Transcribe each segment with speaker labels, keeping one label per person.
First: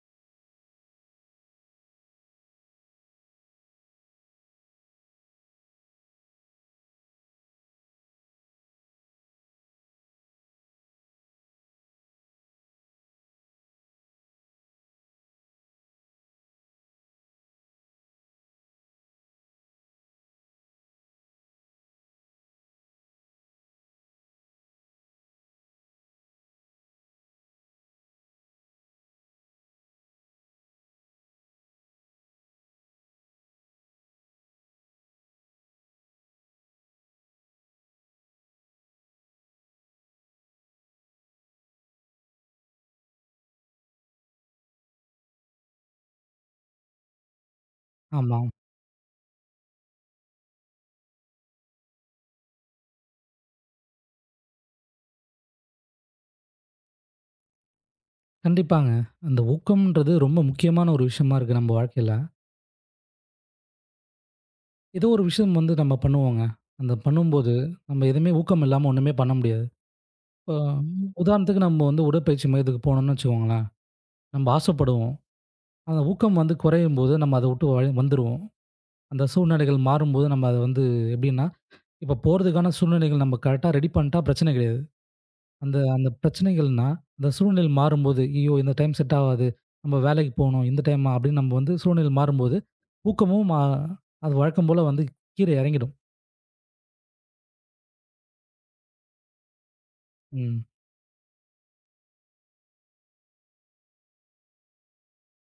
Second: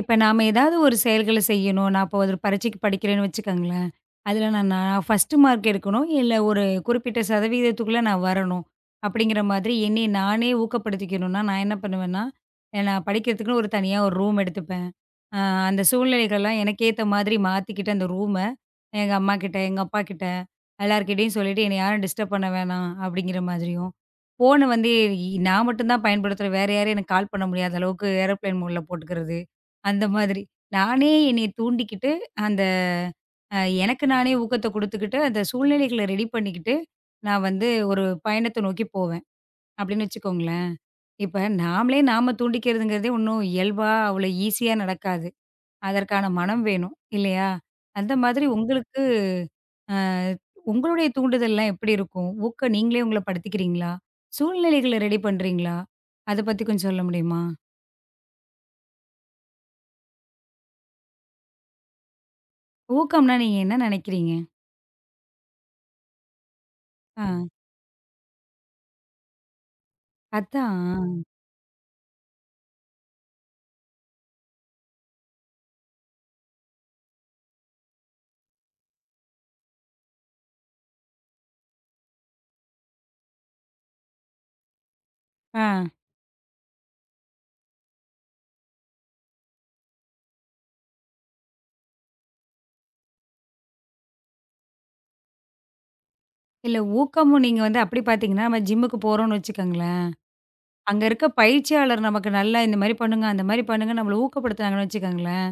Speaker 1: இப்ப நாம ஏதாவது ஒரு செயல்கள செய்யணும். நான் இப்போ ஒரு பரீட்சைக்கு படிக்கிறேன்னு வச்சுக்கங்களேன். அதில நான் நான் ஃபர்ஸ்ட் மார்க் எடுக்கணும். இல்ல ஒரு குறிப்பிட்ட சதவீதத்துக்குள்ள நான் வரணும். அப்படிங்கிற மாதிரி என்னை நானே ஊக்கப்படுத்திக்கணும்னா, நான் என்ன பண்ணுவேன்னா, நான் படிக்கிறதுக்குன்னு ஒரு தனியா ஒரு ரூம் எடுத்துப்பேன். அ அந்த சூழ்நிலைகள்லாம் எனக்கு ஏத்த மாதிரி மாத்திக்கிட்டு அந்த ரூம, எங்க அம்மாகிட்ட, எங்க அப்பாகிட்ட எல்லார்கிட்டயும் சொல்லிட்டு, என்னை யாரும் டிஸ்டர்ப் பண்ண வேணாம் அப்படிங்கிற மாதிரியும், ஃபோன வந்து நான் மட்டும் தான் பயன்படுத்துறேன். வேற யாரும் எனக்கு கால் பண்ண முடியாத அளவுக்கு ஏரோப்ளேன் மோட்ல போட்டுக்கிறது. அந்த மாதிரி. நானே என்னைய தூண்டிக்கிட்டு, அந்த அ எனக்கு நானே ஊக்கத்த குடுத்துக்கிட்டு, அந்த சூழ்நிலைகள ரெடி பண்ணிக்கிட்டு, நான் வந்து ஒரு பயணத்த நோக்கி போவேன், அப்படின்னு வச்சுக்கோங்களேன். இப்ப நாமளே நாம தூண்டிக்கிறதுங்கிறதே ஒண்ணும் இயல்பா அவ்வளோ ஈஸியா நடக்காது. அதற்கான மனம் வேணும், இல்லையா? அந்த
Speaker 2: ஆமா.
Speaker 1: மாதிரி உங்களுக்கு அ உங்களுடைய தூண்டுதல்லாம் எப்படி இருக்கும்? ஊக்கம் நீங்களே உங்கள படுத்திக்கிறீங்களா? சூழ்நிலைகள ரெடி பண்றீங்களா? அத பத்தி கொஞ்சம் சொல்ல முடியுமா?
Speaker 2: கண்டிப்பாங்க. அந்த ஊக்கம்ன்றது ரொம்ப முக்கியமான ஒரு விஷயமா இருக்கு நம்ம வாழ்க்கையில.
Speaker 1: ஊக்கம்னா நீங்க என்ன நெனைக்கிறீங்க?
Speaker 2: ஏதோ ஒரு விஷயம் வந்து நம்ம பண்ணுவோங்க. அந்த
Speaker 1: ஆ.
Speaker 2: பண்ணும்போது, நம்ம எதுவுமே ஊக்கம் இல்லாம ஒண்ணுமே பண்ண முடியாது. இப்போ
Speaker 1: அதான்.
Speaker 2: உதாரணத்துக்கு நம்ம வந்து உடற்பயிற்சி மையத்துக்கு போனோம்னு வச்சுக்கோங்களேன். நம்ம ஆசைப்படுவோம். அந்த ஊக்கம் வந்து குறையும்போது நம்ம அத விட்டு வந்துருவோம். அந்த சூழ்நிலைகள் மாறும்போது நம்ம அத வந்து எப்படின்னா, இப்போ போறதுக்கான சூழ்நிலைகள் நம்ம கரெக்ட்டா ரெடி பண்ணிட்டா பிரச்சனை கிடையாது.
Speaker 1: ஆ.
Speaker 2: அந்த அந்த பிரச்சனைகள்னா, அந்த சூழ்நிலை மாறும்போது, "ஐயோ! இந்த டைம் செட் ஆவாது. நம்ம வேலைக்கு போணும். இந்த டைமா?" அப்படின்னு நம்ம வந்து சூழ்நிலை மாறும்போது, ஊக்கமும் அது வழக்கம் போல வந்து கீழ இறங்கிடும்.
Speaker 1: இல்ல ஊக்கமும் நீங்க வந்து அப்படி பார்த்தீங்கன்னா, நம்ம ஜிம்முக்கு போறோம்ன்னு வச்சுக்கோங்களேன்,
Speaker 2: ம்.
Speaker 1: அங்க இருக்க பயிற்சியாளர் நமக்கு நல்லா இந்த மாரி பண்ணுங்க, அந்த மாரி பண்ணுங்க நம்மள ஊக்கப்படுத்துனாங்கன்னு வச்சுக்கோங்களேன்,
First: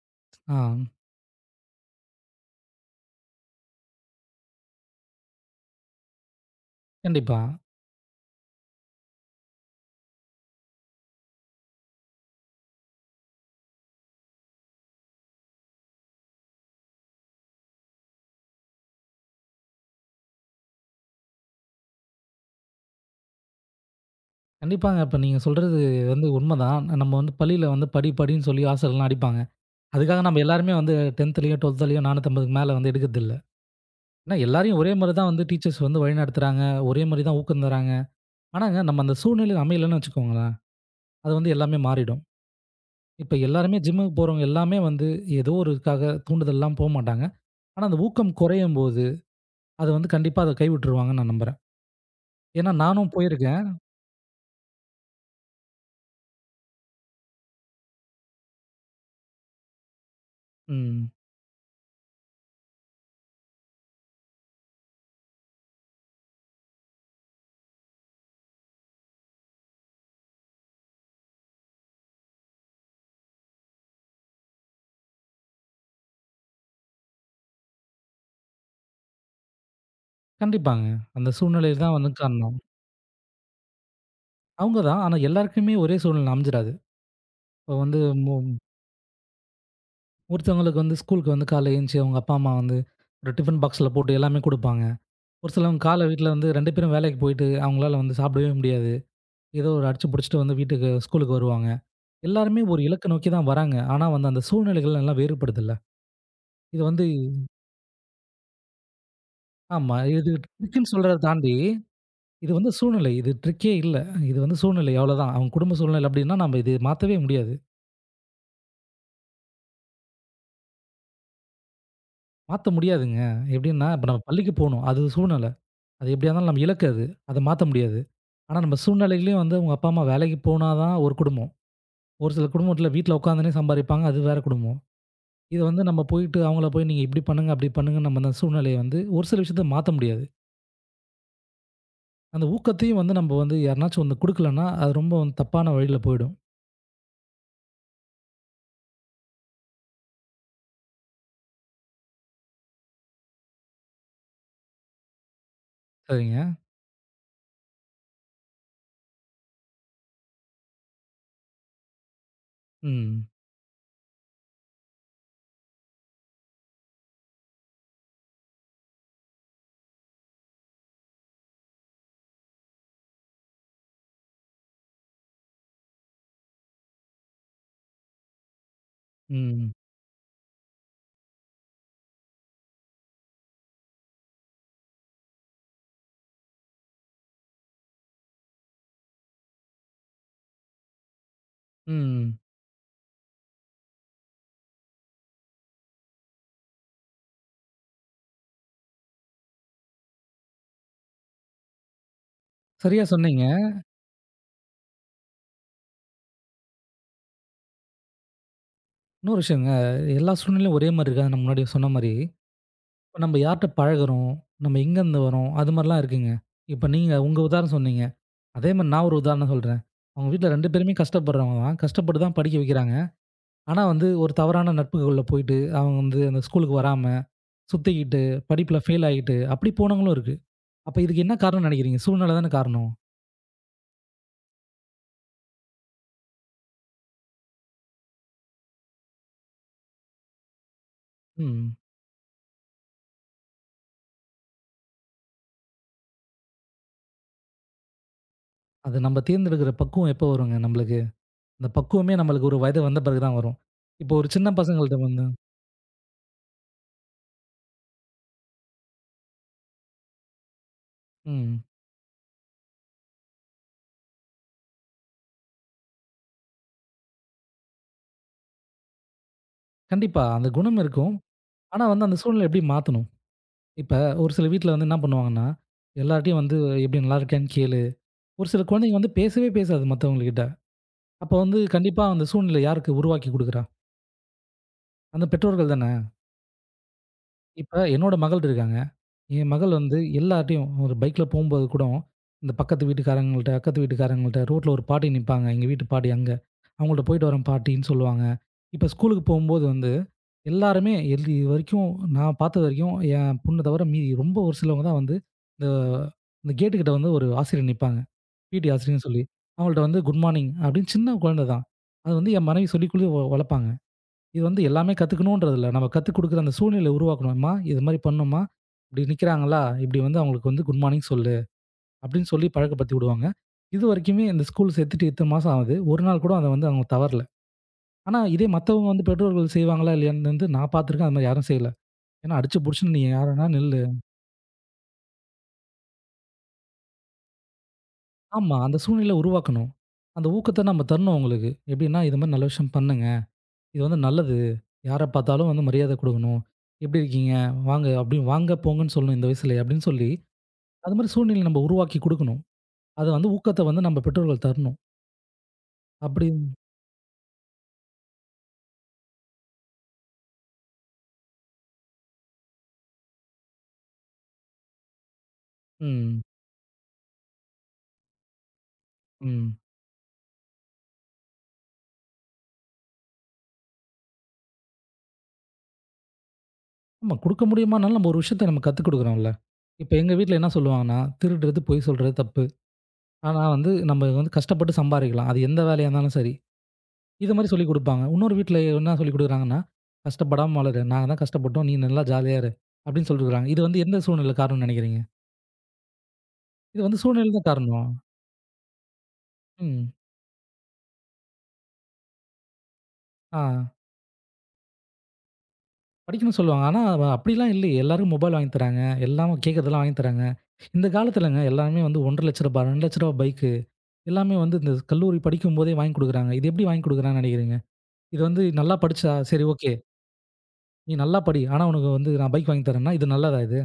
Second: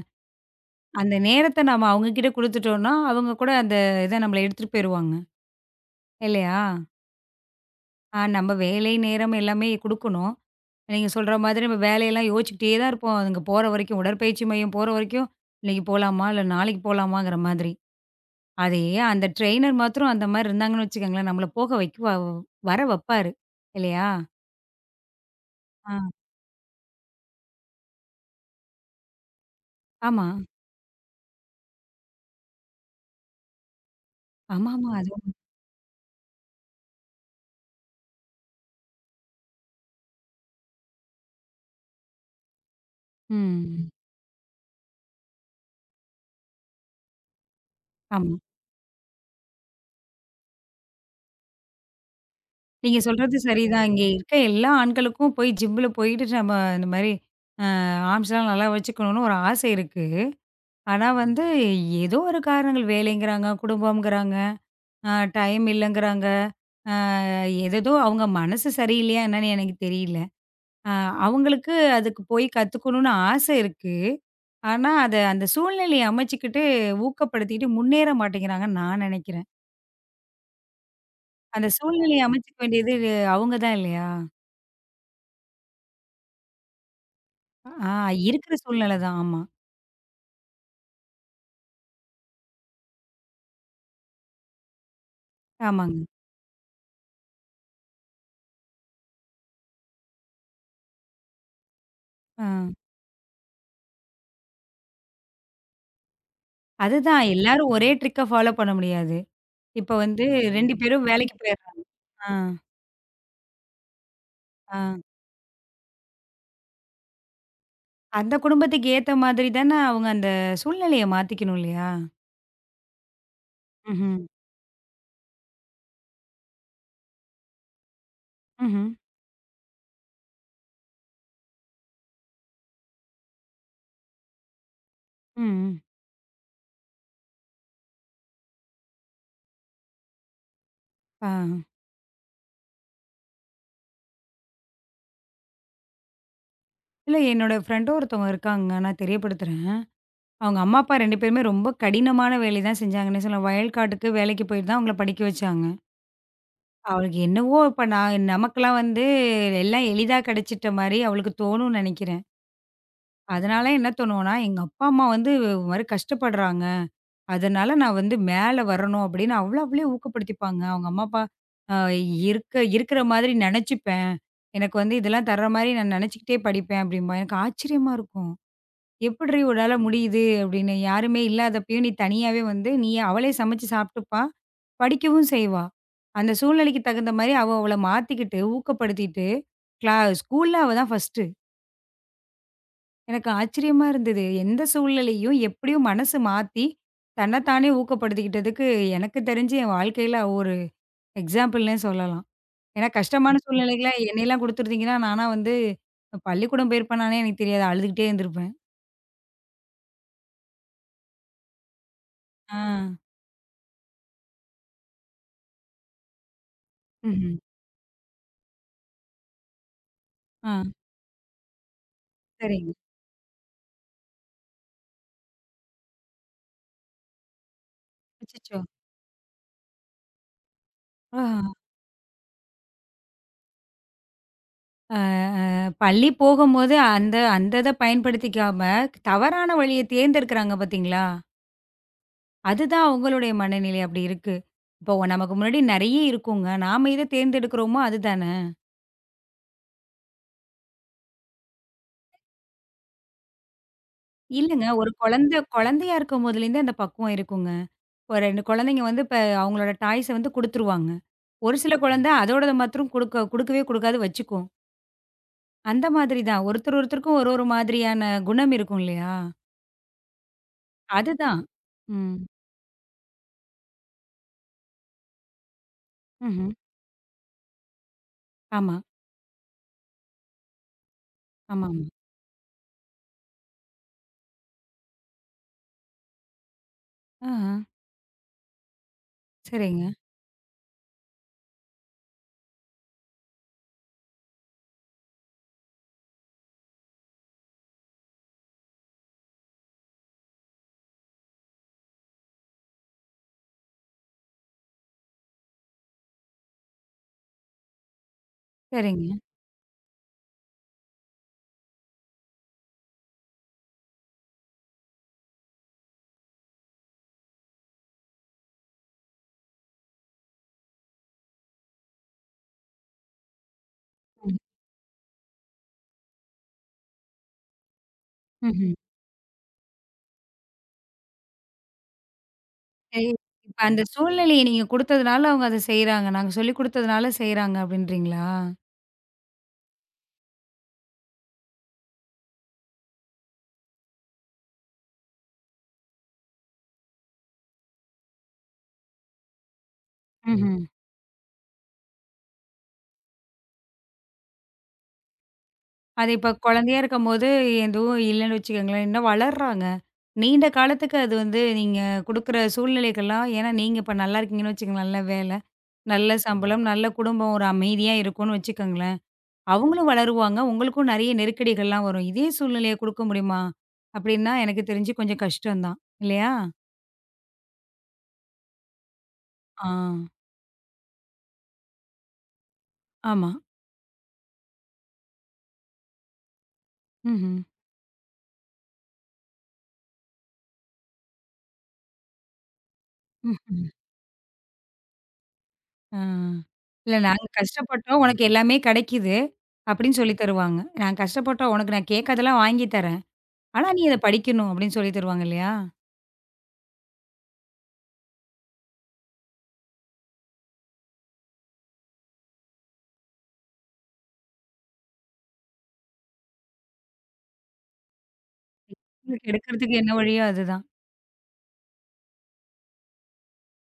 Speaker 2: ஆ.
Speaker 1: அந்த நேரத்த நம்ம அவங்க கிட்ட குடுத்துட்டோம்னா, அவங்க கூட அந்த இத நம்மள எடுத்துட்டு போயிருவாங்க. இல்லையா?
Speaker 2: கண்டிப்பா.
Speaker 1: ஆ நம்ம வேலை, நேரம் எல்லாமே குடுக்கணும். நீங்க சொல்ற மாதிரி நம்ம வேலையெல்லாம் யோசிச்சுக்கிட்டே தான் இருப்போம். அங்க போற வரைக்கும் உடற்பயிற்சி மையம் போற வரைக்கும், இன்னைக்கு போலாமா? இல்ல நாளைக்கு போலாமாங்கிற மாதிரி. அதே அந்த ட்ரெய்னர் மாத்திரம் அந்த மாரி இருந்தாங்கன்னு வச்சுக்கோங்களேன், நம்மள போக வைக்குவா வர வப்பாரு. இல்லையா?
Speaker 2: கண்டிப்பாங்க. இப்ப நீங்க சொல்றது
Speaker 1: ஆ.
Speaker 2: வந்து உண்மதான். நம்ம வந்து பள்ளியில வந்து படி, படின்னு சொல்லி ஆசிரியர்கள்லாம் அடிப்பாங்க. அதுக்காக
Speaker 1: ஆமா.
Speaker 2: நம்ம எல்லாருமே வந்து 10த்லயோ, 12த்லயோ 450க்கு மேல வந்து எடுக்கறதில்ல. ஏன்னா, எல்லாரையும்
Speaker 1: ஆமாமா.
Speaker 2: ஒரே மாரி தான்
Speaker 1: அதுவும்
Speaker 2: வந்து டீச்சர்ஸ் வந்து வழிநடத்துறாங்க. ஒரே மாரி தான் ஊக்கம் தராங்க. ஆனாங்க, நம்ம அந்த சூழ்நிலை அமையலன்னு வச்சுக்கோங்களேன், அது வந்து எல்லாமே மாறிடும். இப்ப எல்லாருமே
Speaker 1: ம்.
Speaker 2: ஜிம்முக்கு போறவங்க எல்லாமே வந்து ஏதோ ஒருக்காக தூண்டுதல்லாம் போ மாட்டாங்க. ஆனா, அந்த
Speaker 1: ஆமா.
Speaker 2: ஊக்கம் குறையும்போது, அது வந்து கண்டிப்பா அத கைவிட்டுருவாங்கன்னு நான் நம்புறேன். ஏன்னா
Speaker 1: நீங்க
Speaker 2: நானும்
Speaker 1: சொல்றது
Speaker 2: போயிருக்கேன்.
Speaker 1: சரிதான். இங்க இருக்க எல்லா ஆண்களுக்கும் போய் ஜிம்ல போயிட்டு நம்ம இந்த மாரி ஆர்ம்ஸ்லாம் நல்லா வச்சுக்கணும்னு ஒரு ஆசை இருக்கு. ஆனா
Speaker 2: ம்.
Speaker 1: வந்து ஏதோ ஒரு காரணங்கள் வேலைங்கிறாங்க, குடும்பம்ங்கிறாங்க, அ டைம் இல்லங்கிறாங்க. ஏதேதோ அவங்க மனசு சரியில்லையா என்னன்னு எனக்கு தெரியல. அ அவங்களுக்கு அதுக்கு போய் கத்துக்கணும்னு ஆசை இருக்கு. ஆனா அத அந்த சூழ்நிலைய அமைச்சுக்கிட்டு, ஊக்கப்படுத்திக்கிட்டு முன்னேற மாட்டேங்கிறாங்கன்னு நான் நெனைக்கிறேன்.
Speaker 2: கண்டிப்பாங்க. அந்த
Speaker 1: அந்த
Speaker 2: சூழ்நிலை தான் வந்து
Speaker 1: சூழ்நிலைய அமைச்சுக்க
Speaker 2: காரணம்.
Speaker 1: வேண்டியது அவங்க தான் இல்லையா?
Speaker 2: அவங்க தான். ஆனா எல்லாருக்குமே ஒரே சூழ்நிலை அமைஞ்சிராது. இப்போ
Speaker 1: ஆ
Speaker 2: வந்து மு
Speaker 1: இருக்கிற சூழ்நிலை தான். ஆமா.
Speaker 2: ஒருத்தவங்களுக்கு வந்து ஸ்கூலுக்கு வந்து காலைல எந்திச்சு அவங்க அப்பா, அம்மா வந்து ஒரு டிஃபன் பாக்ஸ்ல போட்டு எல்லாமே குடுப்பாங்க. ஒரு சிலவங்க
Speaker 1: ஆமாங்க.
Speaker 2: கால வீட்ல வந்து 2 பேரும் வேலைக்கு போயிட்டு அவங்களால வந்து சாப்பிடவே முடியாது. ஏதோ ஒரு அடிச்சு புடிச்சுட்டு வந்து வீட்டுக்கு ஸ்கூலுக்கு வருவாங்க.
Speaker 1: ஆ.
Speaker 2: எல்லாருமே ஒரு இலக்க நோக்கி தான் வராங்க. ஆனா வந்து அந்த சூழ்நிலைகள் எல்லாம் வேறுபடுதுல்ல. இது வந்து
Speaker 1: அதுதான் எல்லாரும் ஒரே ட்ரிக்க ஃபாலோ பண்ண முடியாது. இப்ப
Speaker 2: ஆமா.
Speaker 1: வந்து
Speaker 2: இது
Speaker 1: 2
Speaker 2: ட்ரிக்குன்னு
Speaker 1: பேரும்
Speaker 2: சொல்றத
Speaker 1: வேலைக்கு
Speaker 2: தாண்டி,
Speaker 1: போயிடுறாங்க. ஆ,
Speaker 2: இது வந்து சூழ்நிலை. இது ட்ரிக்கே இல்ல. இது வந்து
Speaker 1: ஆ.
Speaker 2: சூழ்நிலை அவ்வளோதான். அவங்க குடும்ப சூழ்நிலை அப்டின்னா நம்ம இது மாத்தவே முடியாது.
Speaker 1: அந்த குடும்பத்துக்கு ஏத்த மாதிரி தானே அவங்க அந்த சூழ்நிலைய மாத்திக்கணும் இல்லையா?
Speaker 2: மாத்த முடியாதுங்க. எப்டின்னா, இப்ப
Speaker 1: ம்ஹ்ம்.
Speaker 2: நம்ம பள்ளிக்கு போணும். அது சூழ்நிலை. அது எப்டியா இருந்தாலும் நம்ம இலக்கு அது. அத மாத்த முடியாது. ஆனா நம்ம
Speaker 1: ம்ஹ்ம்.
Speaker 2: சூழ்நிலையிலயும் வந்து அவங்க அப்பா, அம்மா வேலைக்கு போனா தான் ஒரு குடும்பம். ஒரு சில குடும்பத்தில வீட்ல உட்காந்துனே சம்பாரிப்பாங்க. அது வேற குடும்பம். இது
Speaker 1: ம்.
Speaker 2: வந்து நம்ம போயிட்டு அவங்கள போய் நீங்க இப்டி பண்ணுங்க, அப்டி பண்ணுங்கன்னு நம்ம அந்த சூழ்நிலைய வந்து ஒரு சில விஷயத்த மாத்த முடியாது.
Speaker 1: ஆ.
Speaker 2: அந்த ஊக்கத்தையும் வந்து நம்ம வந்து யாருனாச்சும் வந்து குடுக்கலன்னா, அது ரொம்ப வந்து தப்பான வழியில போயிடும்.
Speaker 1: இல்ல என்னோட ஃப்ரெண்டும் ஒருத்தவங்க இருக்காங்க. நான் தெரியப்படுத்துறேன். அவங்க அம்மா, அப்பா 2 பேருமே ரொம்ப கடினமான வேலை தான் செஞ்சாங்கன்னே சொல்லலாம். வயல்காட்டுக்கு வேலைக்கு போய் தான் அவங்கள படிக்க வச்சாங்க.
Speaker 2: சரிங்க.
Speaker 1: அவளுக்கு என்னவோ இப்ப நான் நமக்கெல்லாம் வந்து எல்லாம் எளிதா கிடைச்சிட்ட மாரி அவளுக்கு தோணும்னு நினைக்கிறேன்.
Speaker 2: ம்.
Speaker 1: அதனால என்ன தோணும்னா, எங்க அப்பா, அம்மா வந்து ஒரு மாரி கஷ்டப்படுறாங்க. அதனால நான் வந்து மேல வரணும் அப்படின்னு அவள அவளே ஊக்கப்படுத்திப்பாங்க. அவங்க அம்மா, அப்பா அ இருக்க இருக்கிற மாதிரி நெனச்சுப்பேன். எனக்கு வந்து இதெல்லாம் தர்ற மாரி நான் நெனச்சுக்கிட்டே படிப்பேன் அப்படிம்பா. எனக்கு ஆச்சரியமா இருக்கும். "எப்புட்ரி
Speaker 2: ம்.
Speaker 1: உன்னால முடியுது?" அப்படின்னு. யாருமே இல்லாதப்பயும் நீ தனியாவே வந்து நீ அவளே சமைச்சு சாப்ட்டுப்பா, படிக்கவும் செய்வா. அந்த சூழ்நிலைக்கு தகுந்த மாரி அவ அவள மாத்திக்கிட்டு, ஊக்கப்படுத்திட்டு, கிளா ஸ்கூல்ல அவ தான் ஃபர்ஸ்ட்.
Speaker 2: ம்.
Speaker 1: எனக்கு ஆச்சரியமா இருந்தது. எந்த சூழ்நிலையும் எப்படியோ மனசு மாத்தி, தன்னத்தானே ஊக்கப்படுத்திக்கிட்டதுக்கு, எனக்கு தெரிஞ்சு என் வாழ்க்கையில ஒரு எக்ஸாம்பிள்னே சொல்லலாம். ஏன்னா
Speaker 2: சரியா
Speaker 1: கஷ்டமான
Speaker 2: சொன்னீங்க.
Speaker 1: சூழ்நிலைகள என்னையெல்லாம் குடுத்துருந்தீங்கன்னா, நானா வந்து பள்ளிக்கூடம் போயிருப்பேனானே எனக்கு தெரியாது. அழுதுகிட்டே இருந்திருப்பேன்.
Speaker 2: இன்னொரு விஷயங்க, எல்லா சூழ்நிலையும் ஒரே மாரி இருக்காது. நான் முன்னாடி சொன்ன மாரி.
Speaker 1: ஆ.
Speaker 2: இப்ப நம்ம யார்ட்ட பழகுறோம், நம்ம எங்கேருந்து வரோம், அது மாரிலாம் இருக்குங்க. இப்ப நீங்க
Speaker 1: ம்ஹ்ம்.
Speaker 2: உங்க உதாரணம் சொன்னீங்க. அதே மாரி நான் ஒரு உதாரணம் சொல்றேன். அவங்க வீட்ல
Speaker 1: ஆ
Speaker 2: 2 பேருமே கஷ்டப்படுறவங்க தான். கஷ்டப்பட்டு தான் படிக்க
Speaker 1: சரிங்க.
Speaker 2: வைக்கிறாங்க. ஆனா வந்து ஒரு தவறான நட்புகள்ல போயிட்டு, அவங்க வந்து அந்த ஸ்கூலுக்கு வராம, சுத்திக்கிட்டு,
Speaker 1: அச்சச்சோ!
Speaker 2: படிப்புல ஃபெயில் ஆயிட்டு, அப்படி போனவங்களும் இருக்கு. அப்ப
Speaker 1: ஆ
Speaker 2: இதுக்கு என்ன காரணம்னு நெனைக்கிறீங்க? சூழ்நிலை தானே காரணம்.
Speaker 1: அ அ பள்ளி போகும்போது அந்த அந்த இத பயன்படுத்திக்காம, தவறான வழிய தேர்ந்தெடுக்கிறாங்க பார்த்தீங்களா?
Speaker 2: ம்.
Speaker 1: அதுதான் அவங்களுடைய மனநிலை அப்படி இருக்கு. இப்போ நமக்கு முன்னாடி நெறைய இருக்குங்க. நாம எத தேர்ந்தெடுக்கிறோமோ அதுதான.
Speaker 2: அது நம்ம தேர்ந்தெடுக்கிற பக்குவம் எப்போ வருங்க நம்மளுக்கு? அந்த பக்குவமே நம்மளுக்கு ஒரு வயது வந்த பிறகு தான் வரும். இப்போ ஒரு சின்ன
Speaker 1: இல்லங்க ஒரு
Speaker 2: பசங்கள்ட்ட வந்து
Speaker 1: குழந்தை குழந்தையா இருக்கும் போதுலேருந்தே அந்த பக்குவம் இருக்குங்க. ஒரு 2 குழந்தைங்க வந்து இப்ப அவங்களோட டாய்ஸ வந்து குடுத்துருவாங்க. ஒரு
Speaker 2: ம்.
Speaker 1: சில குழந்தை அதோடத மாத்திரம் குடுக்க குடுக்கவே குடுக்காது வச்சுக்கும். அந்த மாதிரி தான். ஒருத்தர் ஒருத்தருக்கும் ஒரு ஒரு மாதிரியான குணம் இருக்கும் இல்லையா?
Speaker 2: கண்டிப்பா. அந்த குணம் இருக்கும்.
Speaker 1: அதுதான்.
Speaker 2: ஆனா வந்து
Speaker 1: ம்.
Speaker 2: அந்த சூழ்நிலை எப்படி மாத்தணும்? இப்ப ஒரு சில வீட்ல வந்து என்ன பண்ணுவாங்கன்னா, எல்லார்ட்டயும்
Speaker 1: ம்ஹ்ம்.
Speaker 2: வந்து "எப்படி நல்லா இருக்கியான்னு கேளு." ஒரு சில
Speaker 1: ஆமா.
Speaker 2: குழந்தைங்க வந்து பேசவே பேசாது மத்தவங்ககிட்ட. அப்ப வந்து
Speaker 1: ஆமாமா.
Speaker 2: கண்டிப்பா அந்த சூழ்நிலை யாருக்கு உருவாக்கி குடுக்குறா? அந்த பெற்றோர்கள் தானே.
Speaker 1: ஆஹ.
Speaker 2: இப்ப என்னோட மகள் இருக்காங்க. என் மகள்
Speaker 1: சரிங்க,
Speaker 2: வந்து எல்லார்ட்டயும் ஒரு பைக்ல போம்போது கூட, இந்த பக்கத்து வீட்டுக்காரங்கள்ட்ட, அக்கத்து வீட்டுக்காரங்கள்ட்ட ரோட்ல ஒரு பாட்டி நிப்பாங்க. எங்க வீட்டு பாட்டி அங்க. அவங்கள்ட்ட போயிட்டு வரேன் பாட்டின்னு சொல்லுவாங்க. இப்ப ஸ்கூலுக்கு போம்போது வந்து, எல்லாருமே இது வரைக்கும் நான் பாத்தது வரைக்கும் என் பொண்ண தவிர மீதி ரொம்ப ஒரு சிலவங்க தான் வந்து, இந்த இந்த கேட்டு கிட்ட வந்து ஒரு ஆசிரியர் நிப்பாங்க. பிடி ஆசிரியர்ன்னு
Speaker 1: சரிங்க.
Speaker 2: சொல்லி. அவங்கள்ட்ட வந்து குட் மார்னிங் அப்படின்னு சின்ன குழந்தை தான். அது வந்து என் மனைவி சொல்லிக் குடுத்து வளர்ப்பாங்க. இது வந்து எல்லாமே கத்துக்கணுன்றது இல்ல. நம்ம கத்துக் குடுக்குற அந்த சூழ்நிலைய உருவாக்கணும். "அம்மா, இது மாரி பண்ணும்மா. இப்படி நிக்கிறாங்களா, இப்படி வந்து அவங்களுக்கு வந்து குட் மார்னிங் சொல்லு." அப்படின்னு சொல்லி பழக்கப்படுத்தி விடுவாங்க. இதுவரைக்குமே
Speaker 1: ம்.
Speaker 2: இந்த ஸ்கூல் சேர்த்துட்டு இத்தன மாசம் ஆகுது. ஒரு நாள் கூட அத வந்து அவங்க தவறல. ஆனா இதே
Speaker 1: ம்ஹ்ம்.
Speaker 2: மத்தவங்க வந்து பெற்றோர்கள் செய்வாங்களா இல்லையான்னு வந்து நான் பார்த்துருக்கேன். அது மாரி யாரும் செய்யல. ஏன்னா அடிச்சு புடிச்சுன்னு "நீ
Speaker 1: சரி.
Speaker 2: யாருன்னா
Speaker 1: இப்ப
Speaker 2: நில்லு."
Speaker 1: அந்த சூழ்நிலைய நீங்க குடுத்ததுனால அவங்க அத செய்றாங்க. நாங்க சொல்லிக் குடுத்ததுனால செய்றாங்க அப்படின்றீங்களா?
Speaker 2: ஆமா. அந்த சூழ்நிலைய உருவாக்கணும். அந்த ஊக்கத்த நம்ம தரணும் அவங்களுக்கு. எப்படின்னா, "இது மாரி நல்ல விஷயம் பண்ணுங்க. இது வந்து நல்லது. யார பார்த்தாலும் வந்து மரியாதை குடுக்கணும். எப்படி இருக்கீங்க? வாங்க." அப்படின்னு "வாங்க, போங்கன்னு" சொல்லணும் இந்த வயசுலயே அப்படின்னு சொல்லி
Speaker 1: ம்ஹ்ம்.
Speaker 2: அது மாரி சூழ்நிலை நம்ம உருவாக்கி குடுக்கணும். அது வந்து ஊக்கத்த வந்து நம்ம பெற்றோர்கள் தரணும்.
Speaker 1: அது
Speaker 2: அப்படி
Speaker 1: இப்ப குழந்தையா இருக்கும்போது எதுவும் இல்லன்னு வச்சுக்கோங்களேன், இன்னும் வளர்றாங்க. நீண்ட காலத்துக்கு அது வந்து நீங்க குடுக்குற சூழ்நிலைகள்லாம் ஏன்னா நீங்க இப்ப நல்லா இருக்கீங்கன்னு வச்சுக்கோங்களேன், நல்ல வேலை, நல்ல
Speaker 2: ம்,
Speaker 1: சம்பளம், நல்ல குடும்பம், ஒரு அமைதியா இருக்கும்னு வச்சுக்கோங்களேன்.
Speaker 2: ம்.
Speaker 1: அவங்களும் வளருவாங்க, உங்களுக்கும் நெறைய நெருக்கடிகள்லாம் வரும். இதே சூழ்நிலைய குடுக்க முடியுமா? அப்படின்னா எனக்கு தெரிஞ்சு கொஞ்சம் கஷ்டம் தான். இல்லையா?
Speaker 2: ஆமா குடுக்க முடியுமானாலும் நம்ம ஒரு விஷயத்த நம்ம கத்துக் குடுக்குறோம்ல.
Speaker 1: ஆ.
Speaker 2: இப்ப எங்க வீட்ல என்ன சொல்லுவாங்கன்னா, திருடுறது, பொய் சொல்றது தப்பு.
Speaker 1: ஆமா.
Speaker 2: ஆனா வந்து நம்ம வந்து கஷ்டப்பட்டு சம்பாரிக்கலாம். அது எந்த வேலையா இருந்தாலும் சரி. இது
Speaker 1: ம்ஹ்ம்.
Speaker 2: மாரி சொல்லிக் குடுப்பாங்க. இன்னொரு வீட்ல என்ன சொல்லிக் குடுக்குறாங்கன்னா, கஷ்டப்படாம வளரு. நாங்க தான் கஷ்டப்பட்டோம். நீ நல்லா ஜாலியா இரு. அப்படின்னு சொல்லிருக்காங்க. இது
Speaker 1: ம்ஹ்ம்.
Speaker 2: வந்து எந்த சூழ்நிலை காரணம்னு நெனைக்கிறீங்க?
Speaker 1: ஆ.
Speaker 2: இது
Speaker 1: இல்ல
Speaker 2: வந்து
Speaker 1: நாங்க
Speaker 2: சூழ்நிலை தான் காரணம்.
Speaker 1: கஷ்டப்பட்டோம், உனக்கு எல்லாமே கிடைக்குது.
Speaker 2: ம்.
Speaker 1: அப்படின்னு சொல்லி தருவாங்க. நான் கஷ்டப்பட்டோம், உனக்கு நான் கேட்காதெல்லாம் வாங்கி தரேன்.
Speaker 2: ஆ.
Speaker 1: ஆனா நீ இத படிக்கணும் அப்படின்னு சொல்லி தருவாங்க இல்லையா?
Speaker 2: படிக்கணும்னு சொல்லுவாங்க. ஆனா, அவ அப்படிலாம் இல்லையே! எல்லாருக்கும் மொபைல் வாங்கி தராங்க. எல்லாம் கேட்கறதெல்லாம் வாங்கி தராங்க. இந்த காலத்துலங்க எல்லாமே வந்து ரூ. 1,50,000 ரூ. 2,00,000 பைக்கு எல்லாமே வந்து இந்த கல்லூரி படிக்கும்போதே வாங்கி குடுக்குறாங்க. இது எப்படி வாங்கி குடுக்குறாங்கன்னு நெனைக்கிறீங்க? இது வந்து நல்லா படிச்சா,
Speaker 1: உங்களுக்கு
Speaker 2: சரி ஓகே.
Speaker 1: எடுக்கிறதுக்கு என்ன வழியோ அதுதான்.
Speaker 2: நீ நல்லா படி. ஆனா, உனக்கு வந்து நான் பைக் வாங்கி தரேன்னா, இது நல்லதா இது?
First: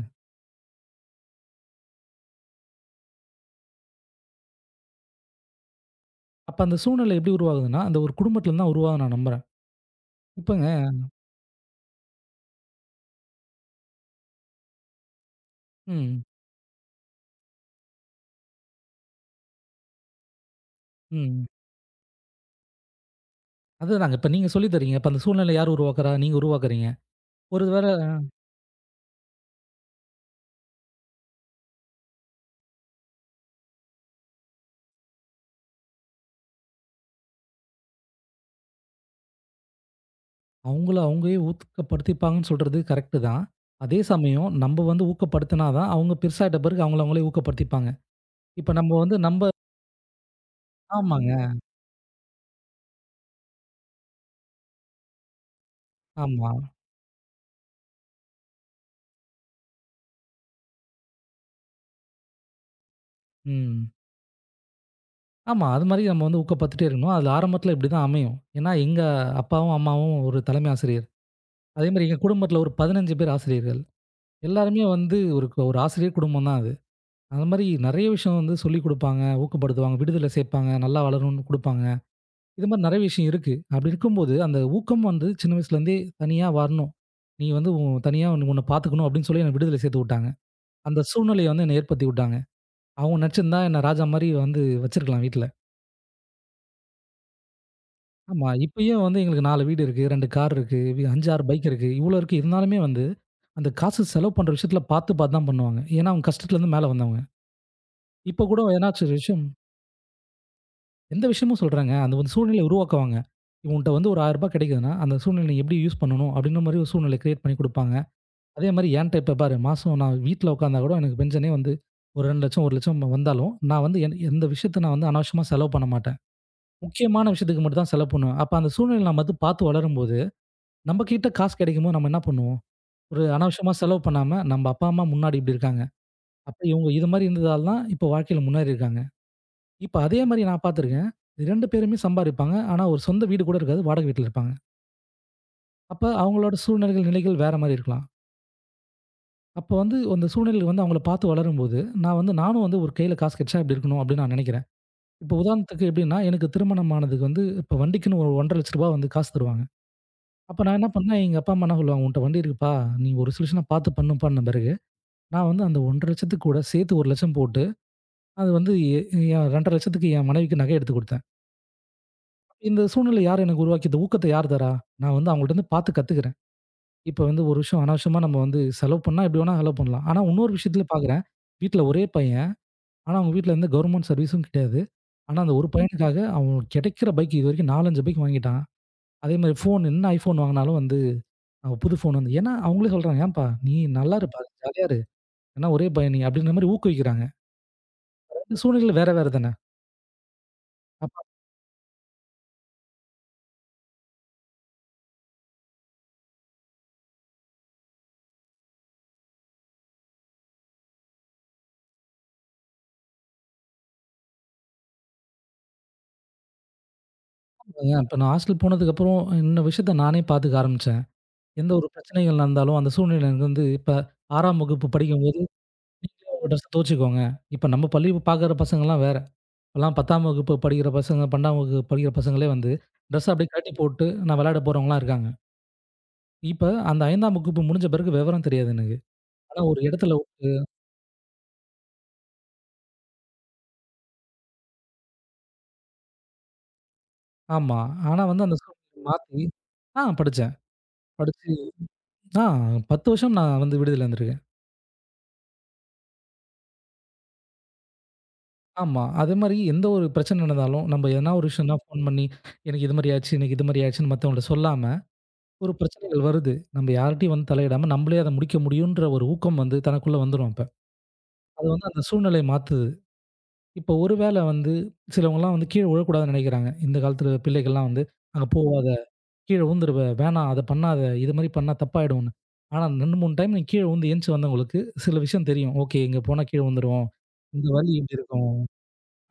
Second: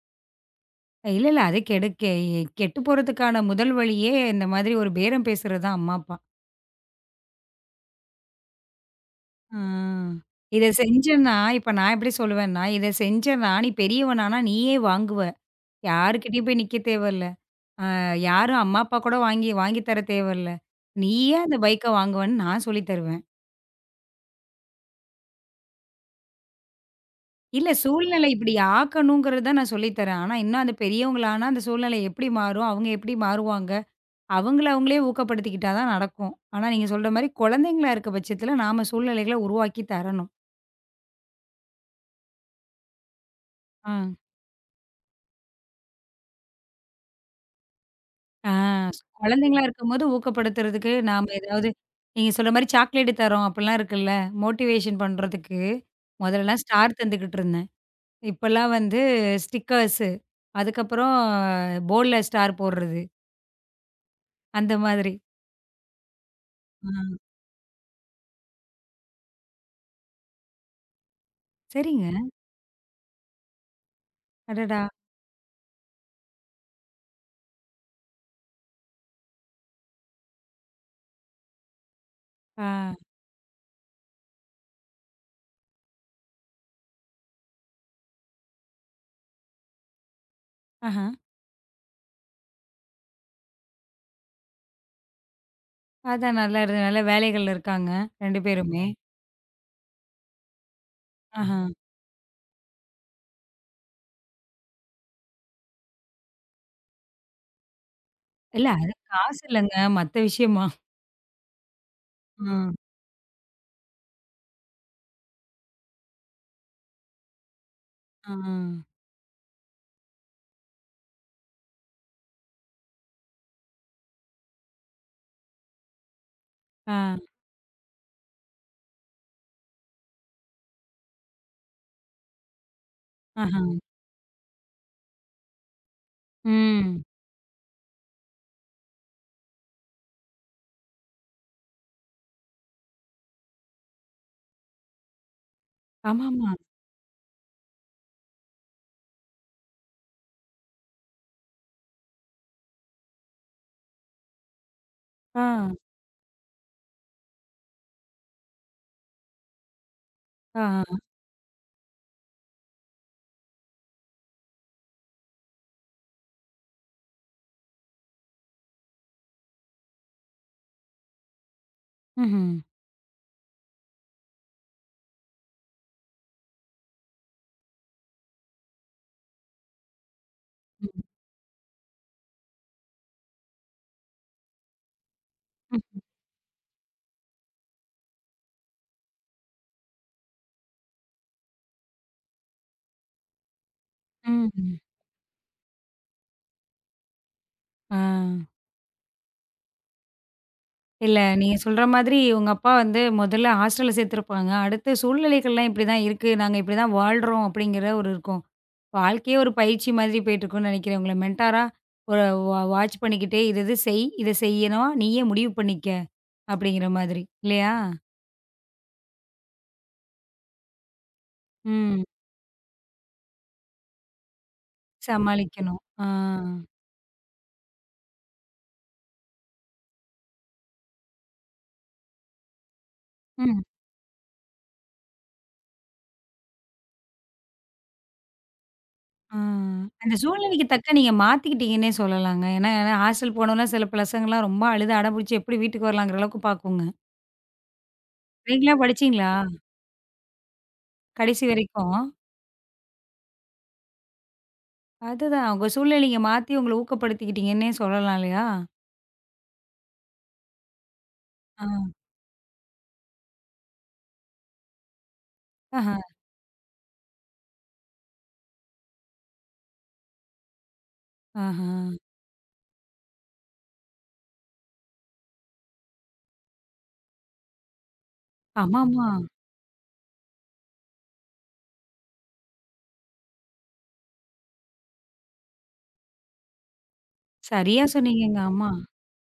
Speaker 1: இல்ல, இல்ல அது கெடு கெ கெட்டு போறதுக்கான முதல் வழியே இந்த மாதிரி ஒரு பேரம் பேசுறது தான் அம்மா, அப்பா.
Speaker 2: அப்ப அந்த சூழ்நிலை எப்படி உருவாகுதுன்னா, அந்த ஒரு குடும்பத்துலருந்து தான் உருவாகுதுன்னு நான் நம்புறேன்.
Speaker 1: ஆ. இத
Speaker 2: இப்பங்க
Speaker 1: செஞ்சேன்னா இப்ப நான் எப்படி சொல்லுவேன்னா, இத செஞ்சேன்னா நீ பெரியவனானா நீயே வாங்குவ.
Speaker 2: ம்,
Speaker 1: யார்கிட்டயும் போய் நிக்க தேவையில்ல. யாரும் அம்மா, அப்பா கூட வாங்கி வாங்கி தர தேவையில்ல. நீயே
Speaker 2: ம்.
Speaker 1: அந்த பைக்க வாங்குவன்னு நான் சொல்லி தருவேன்.
Speaker 2: அதுதாங்க. இப்ப நீங்க சொல்லி தர்றீங்க. அப்ப அந்த சூழ்நிலை யார் உருவாக்குறா? நீங்க உருவாக்குறீங்க. ஒரு
Speaker 1: இல்ல
Speaker 2: வேள
Speaker 1: சூழ்நிலை இப்படி ஆக்கணுங்கிறது தான் நான் சொல்லி தரேன். ஆனா இன்னும் அந்த பெரியவங்களானா அந்த சூழ்நிலை எப்படி மாறும்? அவங்க எப்படி மாறுவாங்க? அவங்கள அவங்களே ஊக்கப்படுத்திக்கிட்டா தான் நடக்கும். ஆனா நீங்க சொல்ற மாரி குழந்தைங்களா இருக்க பட்சத்துல நாம சூழ்நிலைகள உருவாக்கி தரணும்.
Speaker 2: அவங்கள அவங்களே ஊக்கப்படுத்திப்பாங்கன்னு சொல்றது கரெக்ட்டு தான்.
Speaker 1: ஆ.
Speaker 2: அதே சமயம் நம்ம வந்து ஊக்கப்படுத்தினா தான், அவங்க பெருசாயிட்ட பிறகு அவங்கள அவங்களே ஊக்கப்படுத்திப்பாங்க.
Speaker 1: ஆ
Speaker 2: இப்ப நம்ம வந்து
Speaker 1: குழந்தைங்களா இருக்கும்போது ஊக்கப்படுத்துறதுக்கு நாம
Speaker 2: ஆமாங்க.
Speaker 1: ஏதாவது நீங்க சொல்ற மாரி சாக்லேட் தரோம் அப்படிலாம் இருக்குல்ல. மோட்டிவேஷன் பண்றதுக்கு
Speaker 2: ஆமா.
Speaker 1: முதல்லலாம் ஸ்டார் தந்துகிட்டு இருந்தேன். இப்பலாம் வந்து ஸ்டிக்கர்ஸு அதுக்கப்புறம் போர்ட்ல ஸ்டார் போடுறது
Speaker 2: ம்.
Speaker 1: அந்த மாதிரி.
Speaker 2: ஆமா. அது மாரி நம்ம வந்து ஊக்கப்படுத்திட்டே இருக்கணும்.
Speaker 1: ஆ
Speaker 2: அது ஆரம்பத்தில இப்படிதான் அமையும். ஏன்னா எங்க அப்பாவும், அம்மாவும் ஒரு தலைமை ஆசிரியர். அதே மாரி
Speaker 1: சரிங்க.
Speaker 2: எங்க குடும்பத்தில ஒரு 15 பேர் ஆசிரியர்கள்.
Speaker 1: அடடா!
Speaker 2: எல்லாருமே வந்து ஒரு ஒரு ஆசிரியர் குடும்பம் தான் அது. அது மாரி நெறைய விஷயம் வந்து சொல்லிக் குடுப்பாங்க, ஊக்கப்படுத்துவாங்க, விடுதியில சேர்ப்பாங்க, நல்லா வளரணும்னு குடுப்பாங்க.
Speaker 1: ஆ,
Speaker 2: இது மாரி நெறைய விஷயம் இருக்கு. அப்படி இருக்கும்போது, அந்த ஊக்கம் வந்து சின்ன வயசுலேருந்தே தனியா வரணும். நீ வந்து தனியா உன்ன பார்த்துக்கணும் அப்படின்னு சொல்லி என்ன விடுதியில சேர்த்து வுட்டாங்க. அந்த
Speaker 1: ஆஹா.
Speaker 2: சூழ்நிலைய வந்து என்ன ஏற்படுத்தி வுட்டாங்க. அவங்க நெனச்சிருந்தா என்ன ராஜா மாரி வந்து வச்சிருக்கலாம் வீட்ல.
Speaker 1: அதான் நல்லா இரு நல்ல வேலைகள்ல இருக்காங்க 2
Speaker 2: ஆமா,
Speaker 1: பேருமே.
Speaker 2: இப்பயும் வந்து எங்களுக்கு 4 வீடு இருக்கு, 2 கார் இருக்கு, 5, 6
Speaker 1: ஆஹா.
Speaker 2: பைக் இருக்கு. இவ்வளோ இருக்கு. இருந்தாலுமே வந்து அந்த காசு செலவு பண்ற விஷயத்துல பார்த்து பார்த்து தான் பண்ணுவாங்க. ஏன்னா அவங்க கஷ்டத்துலேருந்து மேல வந்தவங்க. இப்ப கூட
Speaker 1: இல்ல அது
Speaker 2: என்னாச்சு ஒரு
Speaker 1: காசு
Speaker 2: விஷயம்
Speaker 1: இல்லங்க. மத்த விஷயமா?
Speaker 2: எந்த விஷயமும் சொல்றேங்க. அந்த ஒரு சூழ்நிலைய
Speaker 1: ம்.
Speaker 2: உருவாக்குவாங்க. உன்ட்ட வந்து ஒரு ரூ. 1000 கிடைக்குதுன்னா, அந்த சூழ்நிலைய நீ எப்படி யூஸ் பண்ணணும் அப்படின்ற மாரி ஒரு சூழ்நிலைய கிரியேட் பண்ணி குடுப்பாங்க.
Speaker 1: ஆ.
Speaker 2: அதே மாரி என்ட்ட இப்ப பாரு, மாசம் நான் வீட்ல உட்கார்ந்தா கூட எனக்கு பென்ஷனே வந்து ஒரு 2,00,000, 1,00,000 வந்தாலும், நான் வந்து என் எந்த விஷயத்த நான் வந்து அனாவசியமா செலவு பண்ண மாட்டேன்.
Speaker 1: ஆ.
Speaker 2: முக்கியமான விஷயத்துக்கு மட்டும் தான் செலவு பண்ணுவேன். அப்ப அந்த சூழ்நிலையில நம்ம வந்து பார்த்து வளரும்போது, நம்ம கிட்ட காசு கிடைக்கும்போது நம்ம என்ன பண்ணுவோம்? ஒரு
Speaker 1: ஆஹா.
Speaker 2: அனாவசியமா செலவு பண்ணாம, நம்ம அப்பா, அம்மா முன்னாடி இப்படி இருக்காங்க. அப்ப இவங்க
Speaker 1: ம்.
Speaker 2: இது மாரி இருந்ததால தான் இப்ப வாழ்க்கையில முன்னேறி இருக்காங்க. இப்ப அதே மாரி நான் பார்த்திருக்கேன். 2 பேருமே சம்பாரிப்பாங்க. ஆனா ஒரு சொந்த வீடு கூட இருக்காது. வாடகை வீட்ல இருப்பாங்க. அப்ப
Speaker 1: ஆமாமா.
Speaker 2: அவங்களோட சூழ்நிலைகள், நிலைகள் வேற மாரி இருக்கலாம். அப்ப வந்து அந்த சூழ்நிலையில வந்து அவங்கள பார்த்து வளரும்போது, நான் வந்து நானும் வந்து ஒரு கையில காசு கெடைச்சா இப்டி இருக்கணும் அப்டின்னு நான் நெனைக்கிறேன். இப்போ
Speaker 1: ஆ.
Speaker 2: உதாரணத்துக்கு எப்டின்னா, எனக்கு திருமணம் ஆனதுக்கு வந்து இப்போ வண்டிக்குன்னு ஒரு ரூ. 1.5 லட்ச ரூபா வந்து காசு தருவாங்க. அப்ப நான் என்ன
Speaker 1: ஆ.
Speaker 2: பண்ணேன், எங்க அப்பா, அம்மா என்ன சொல்லுவாங்க, "உன்ட்ட வண்டி இருக்குப்பா, நீ ஒரு சொல்யூஷனா பார்த்து பண்ணுப்பான்ன" பிறகு, நான் வந்து அந்த 1.5 லட்சத்துக்கு கூட சேர்த்து 1 லட்சம் போட்டு, அது வந்து என் 2.5 லட்சத்துக்கு என் மனைவிக்கு நகை எடுத்து குடுத்தேன்.
Speaker 1: ம்ஹ்ம்.
Speaker 2: இந்த சூழ்நிலை யார் எனக்கு உருவாக்கி, இந்த ஊக்கத்த யார் தர்றா? நான் வந்து அவங்கள்ட்டருந்து பார்த்து கத்துக்கிறேன். இப்போ வந்து ஒரு விஷயம் அனாவசியமா நம்ம வந்து செலவு பண்ணா எப்டி வேணா செலவு பண்ணலாம். ஆனா, இன்னொரு விஷயத்துல
Speaker 1: ம்.
Speaker 2: பார்க்குறேன், வீட்ல ஒரே பையன். ஆனா, அவங்க வீட்ல எந்த கவர்மெண்ட் சர்வீஸும் கிடையாது. ஆனா, அந்த ஒரு பையனுக்காக அவன் கிடைக்கிற பைக் இதுவரைக்கும் 4, 5 பைக் வாங்கிட்டான். அதே மாரி ஃபோன் என்ன iPhone வாங்குனாலும் வந்து புது ஃபோன் வந்து ஏன்னா, அவங்களே சொல்றாங்க, "ஏன்பா நீ நல்லா இருப்பா,
Speaker 1: ம். ம்.
Speaker 2: ஜாலியா இரு. ஏன்னா ஒரே பையன் நீ" அப்படின்ற மாரி ஊக்குவிக்கிறாங்க.
Speaker 1: ஆ.
Speaker 2: இந்த சூழ்நிலை வேற வேற தானே.
Speaker 1: இல்ல,
Speaker 2: அப்ப
Speaker 1: நீங்க சொல்ற மாதிரி உங்க அப்பா வந்து முதல்ல ஹாஸ்டல்ல சேர்த்துருப்பாங்க. அடுத்து சூழ்நிலைகள்லாம் இப்படிதான் இருக்கு. நாங்க இப்படிதான் வாழ்றோம் அப்படிங்கிற ஒரு இருக்கும். வாழ்க்கையே ஒரு பயிற்சி மாதிரி போயிட்டுருக்குன்னு நினைக்கிறேன். உங்கள மென்டாரா ஒரு வாட்ச் பண்ணிக்கிட்டே, "இது இது செய், இத செய்யணும். நீயே முடிவு பண்ணிக்க." அப்படிங்கிற மாதிரி. இல்லையா?
Speaker 2: ஏன் இப்ப நான் ஹாஸ்டல் போனதுக்கப்புறம் இந்த விஷயத்த நானே பாத்துக்க ஆரம்பிச்சேன். எந்த ஒரு
Speaker 1: ம்.
Speaker 2: பிரச்சனைகள் நடந்தாலும் அந்த சூழ்நிலை எனக்கு வந்து இப்ப 6ஆம் வகுப்பு படிக்கும்போது,
Speaker 1: சமாளிக்கணும். ஆ.
Speaker 2: "நீங்களே உங்க ட்ரெஸ்ஸ துவச்சுக்கோங்க." இப்ப நம்ம பள்ளி பாக்குற பசங்கலாம் வேற. இப்பலாம் 10ஆம் வகுப்பு படிக்கிற பசங்க, 12ஆம் வகுப்பு படிக்கிற பசங்களே வந்து, ட்ரெஸ் அப்படியே
Speaker 1: ம்.
Speaker 2: கழட்டி போட்டு, நான் விளையாட போறவங்கலாம் இருக்காங்க. இப்ப அந்த 5ஆம் வகுப்பு முடிஞ்ச பிறகு விவரம் தெரியாது எனக்கு.
Speaker 1: ஆ.
Speaker 2: ஆனா ஒரு
Speaker 1: அந்த
Speaker 2: இடத்துல உட்டு
Speaker 1: சூழ்நிலைக்கு தக்க நீங்க மாத்திக்கிட்டீங்கன்னே சொல்லலாங்க. ஏன்னா ஹாஸ்டல் போனோனே சில பசங்கலாம் ரொம்ப அழுது அடம் பிடிச்சு எப்படி வீட்டுக்கு வரலாங்கிற அளவுக்கு பாக்குங்க.
Speaker 2: ஆமா. ஆனா வந்து அந்த
Speaker 1: நீங்களா
Speaker 2: ஸ்கூல்
Speaker 1: படிச்சீங்களா?
Speaker 2: மாத்தி ஆ, படிச்சேன்.
Speaker 1: கடைசி
Speaker 2: படிச்சு
Speaker 1: வரைக்கும்.
Speaker 2: ஆ, 10 வருஷம் நான் வந்து விடுதில இருந்திருக்கேன்.
Speaker 1: அதுதான் உங்க சூழ்நிலைய மாத்தி உங்கள ஊக்கப்படுத்திக்கிட்டீங்கன்னே சொல்லலாம் இல்லையா?
Speaker 2: ஆமா. அதேமாரி எந்த ஒரு பிரச்சனை நடந்தாலும், நம்ம எதனா ஒரு
Speaker 1: ஆ.
Speaker 2: விஷயம்னா ஃபோன் பண்ணி, எனக்கு இது மாரி ஆச்சு, எனக்கு இது மாரி ஆச்சுன்னு மத்தவங்கள்ட்ட சொல்லாம, ஒரு
Speaker 1: ஆஹா,
Speaker 2: பிரச்சனைகள் வருது. நம்ம யார்ட்டயும் வந்து தலையிடாம, நம்மளே அத முடிக்க முடியுன்ற ஒரு ஊக்கம் வந்து தனக்குள்ள வந்துரும் அப்ப. அது
Speaker 1: ஆஹா.
Speaker 2: வந்து அந்த சூழ்நிலைய மாத்துது. இப்போ ஒரு வேளை வந்து சிலவங்கலாம் வந்து கீழ விழக்கூடாதுன்னு நெனைக்கிறாங்க. இந்த காலத்துல பிள்ளைகள்லாம் வந்து, "அங்க போவாத,
Speaker 1: ஆமாமா.
Speaker 2: கீழ விழுந்துருவ, வேணாம் அத பண்ணாத, இது மாரி பண்ணா தப்பாயிடும்ன்னு." ஆனா 2, 3 டைம் நீங்க கீழ விழுந்து எந்திச்சு வந்தவங்களுக்கு சில விஷயம் தெரியும். "ஓகே. இங்க போனா கீழ விழுந்துருவோம். இந்த
Speaker 1: சரியா
Speaker 2: வலி இப்படி
Speaker 1: சொன்னீங்கங்க.
Speaker 2: இருக்கும்."
Speaker 1: ஆமா.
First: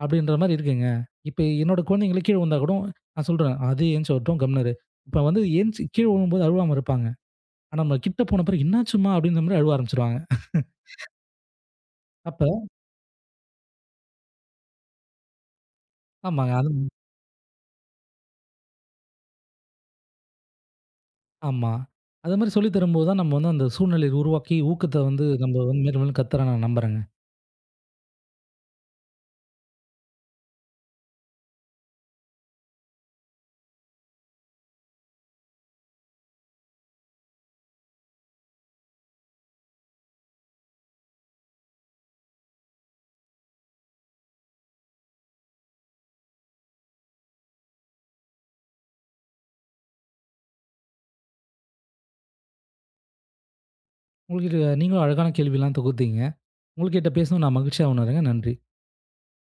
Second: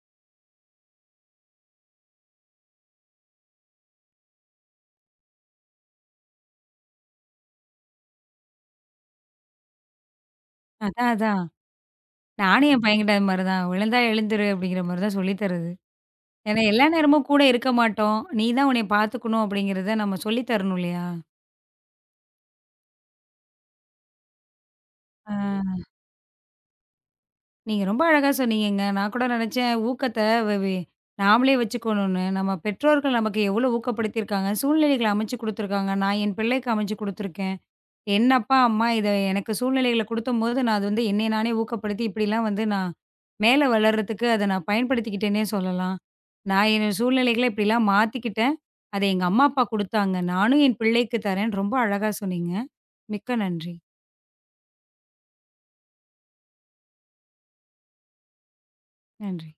Speaker 2: அப்படின்ற மாரி இருக்குங்க. இப்ப என்னோட குழந்தைங்களே கீழ விழுந்தா கூட நான் சொல்றேன், "அது எந்திச்சு வரட்டும், கம்முனு இரு." இப்ப வந்து எந்திச்சு கீழ விழும்போது அழுவாம இருப்பாங்க. ஆனா நம்ம கிட்ட போன பிறகு, "என்னாச்சும்மா?" அப்படின்ற மாரி அழுவ ஆரம்பிச்சுருவாங்க.
Speaker 1: அதான், அதான்.
Speaker 2: அப்ப
Speaker 1: நானும் என் பையன்கிட்ட அது மாரி தான். "விழுந்தா எழுந்துரு" அப்படிங்கிற மாரி தான் சொல்லி தர்றது.
Speaker 2: ஆமாங்க.
Speaker 1: ஏன்னா எல்லா நேரமும் கூட இருக்க மாட்டோம். "நீ தான் உன்னைய பார்த்துக்கணும்" அப்படிங்கிறத நம்ம சொல்லி தரணும் இல்லையா?
Speaker 2: ஆமா. அது மாரி சொல்லி தரும்போது தான் நம்ம வந்து அந்த சூழ்நிலைய உருவாக்கி, ஊக்கத்த வந்து நம்ம
Speaker 1: ஆ.
Speaker 2: வந்து மேலும் மேலும் கத்துறேன் நான் நம்புறேங்க.
Speaker 1: நீங்க ரொம்ப அழகா சொன்னீங்கங்க. நான் கூட நெனச்சேன் ஊக்கத்த வ வே நாமளே வச்சுக்கணும்னு. நம்ம பெற்றோர்கள் நமக்கு எவ்வளோ ஊக்கப்படுத்தியிருக்காங்க, சூழ்நிலைகள அமைச்சு குடுத்துருக்காங்க. நான் என் பிள்ளைக்கு அமைச்சு குடுத்துருக்கேன். என் அப்பா, அம்மா இத எனக்கு சூழ்நிலைகள குடுத்தம்போது, நான் அது வந்து என்னைய நானே ஊக்கப்படுத்தி, இப்படிலாம் வந்து நான் மேல வளர்றதுக்கு அத நான் பயன்படுத்திக்கிட்டேன்னே சொல்லலாம். நான் என்னோட சூழ்நிலைகள இப்படிலாம் மாத்திக்கிட்டேன். அத எங்க அம்மா, அப்பா குடுத்தாங்க. நானும் என் பிள்ளைக்கு தரேன். ரொம்ப அழகா சொன்னீங்க. மிக்க நன்றி.
Speaker 2: உங்ககிட்ட நீங்களும் அழகான கேள்விலாம் தொகுத்தீங்க. உங்கள்கிட்ட பேசினது நான் மகிழ்ச்சியா உணர்றேங்க. நன்றி.
Speaker 1: நன்றி.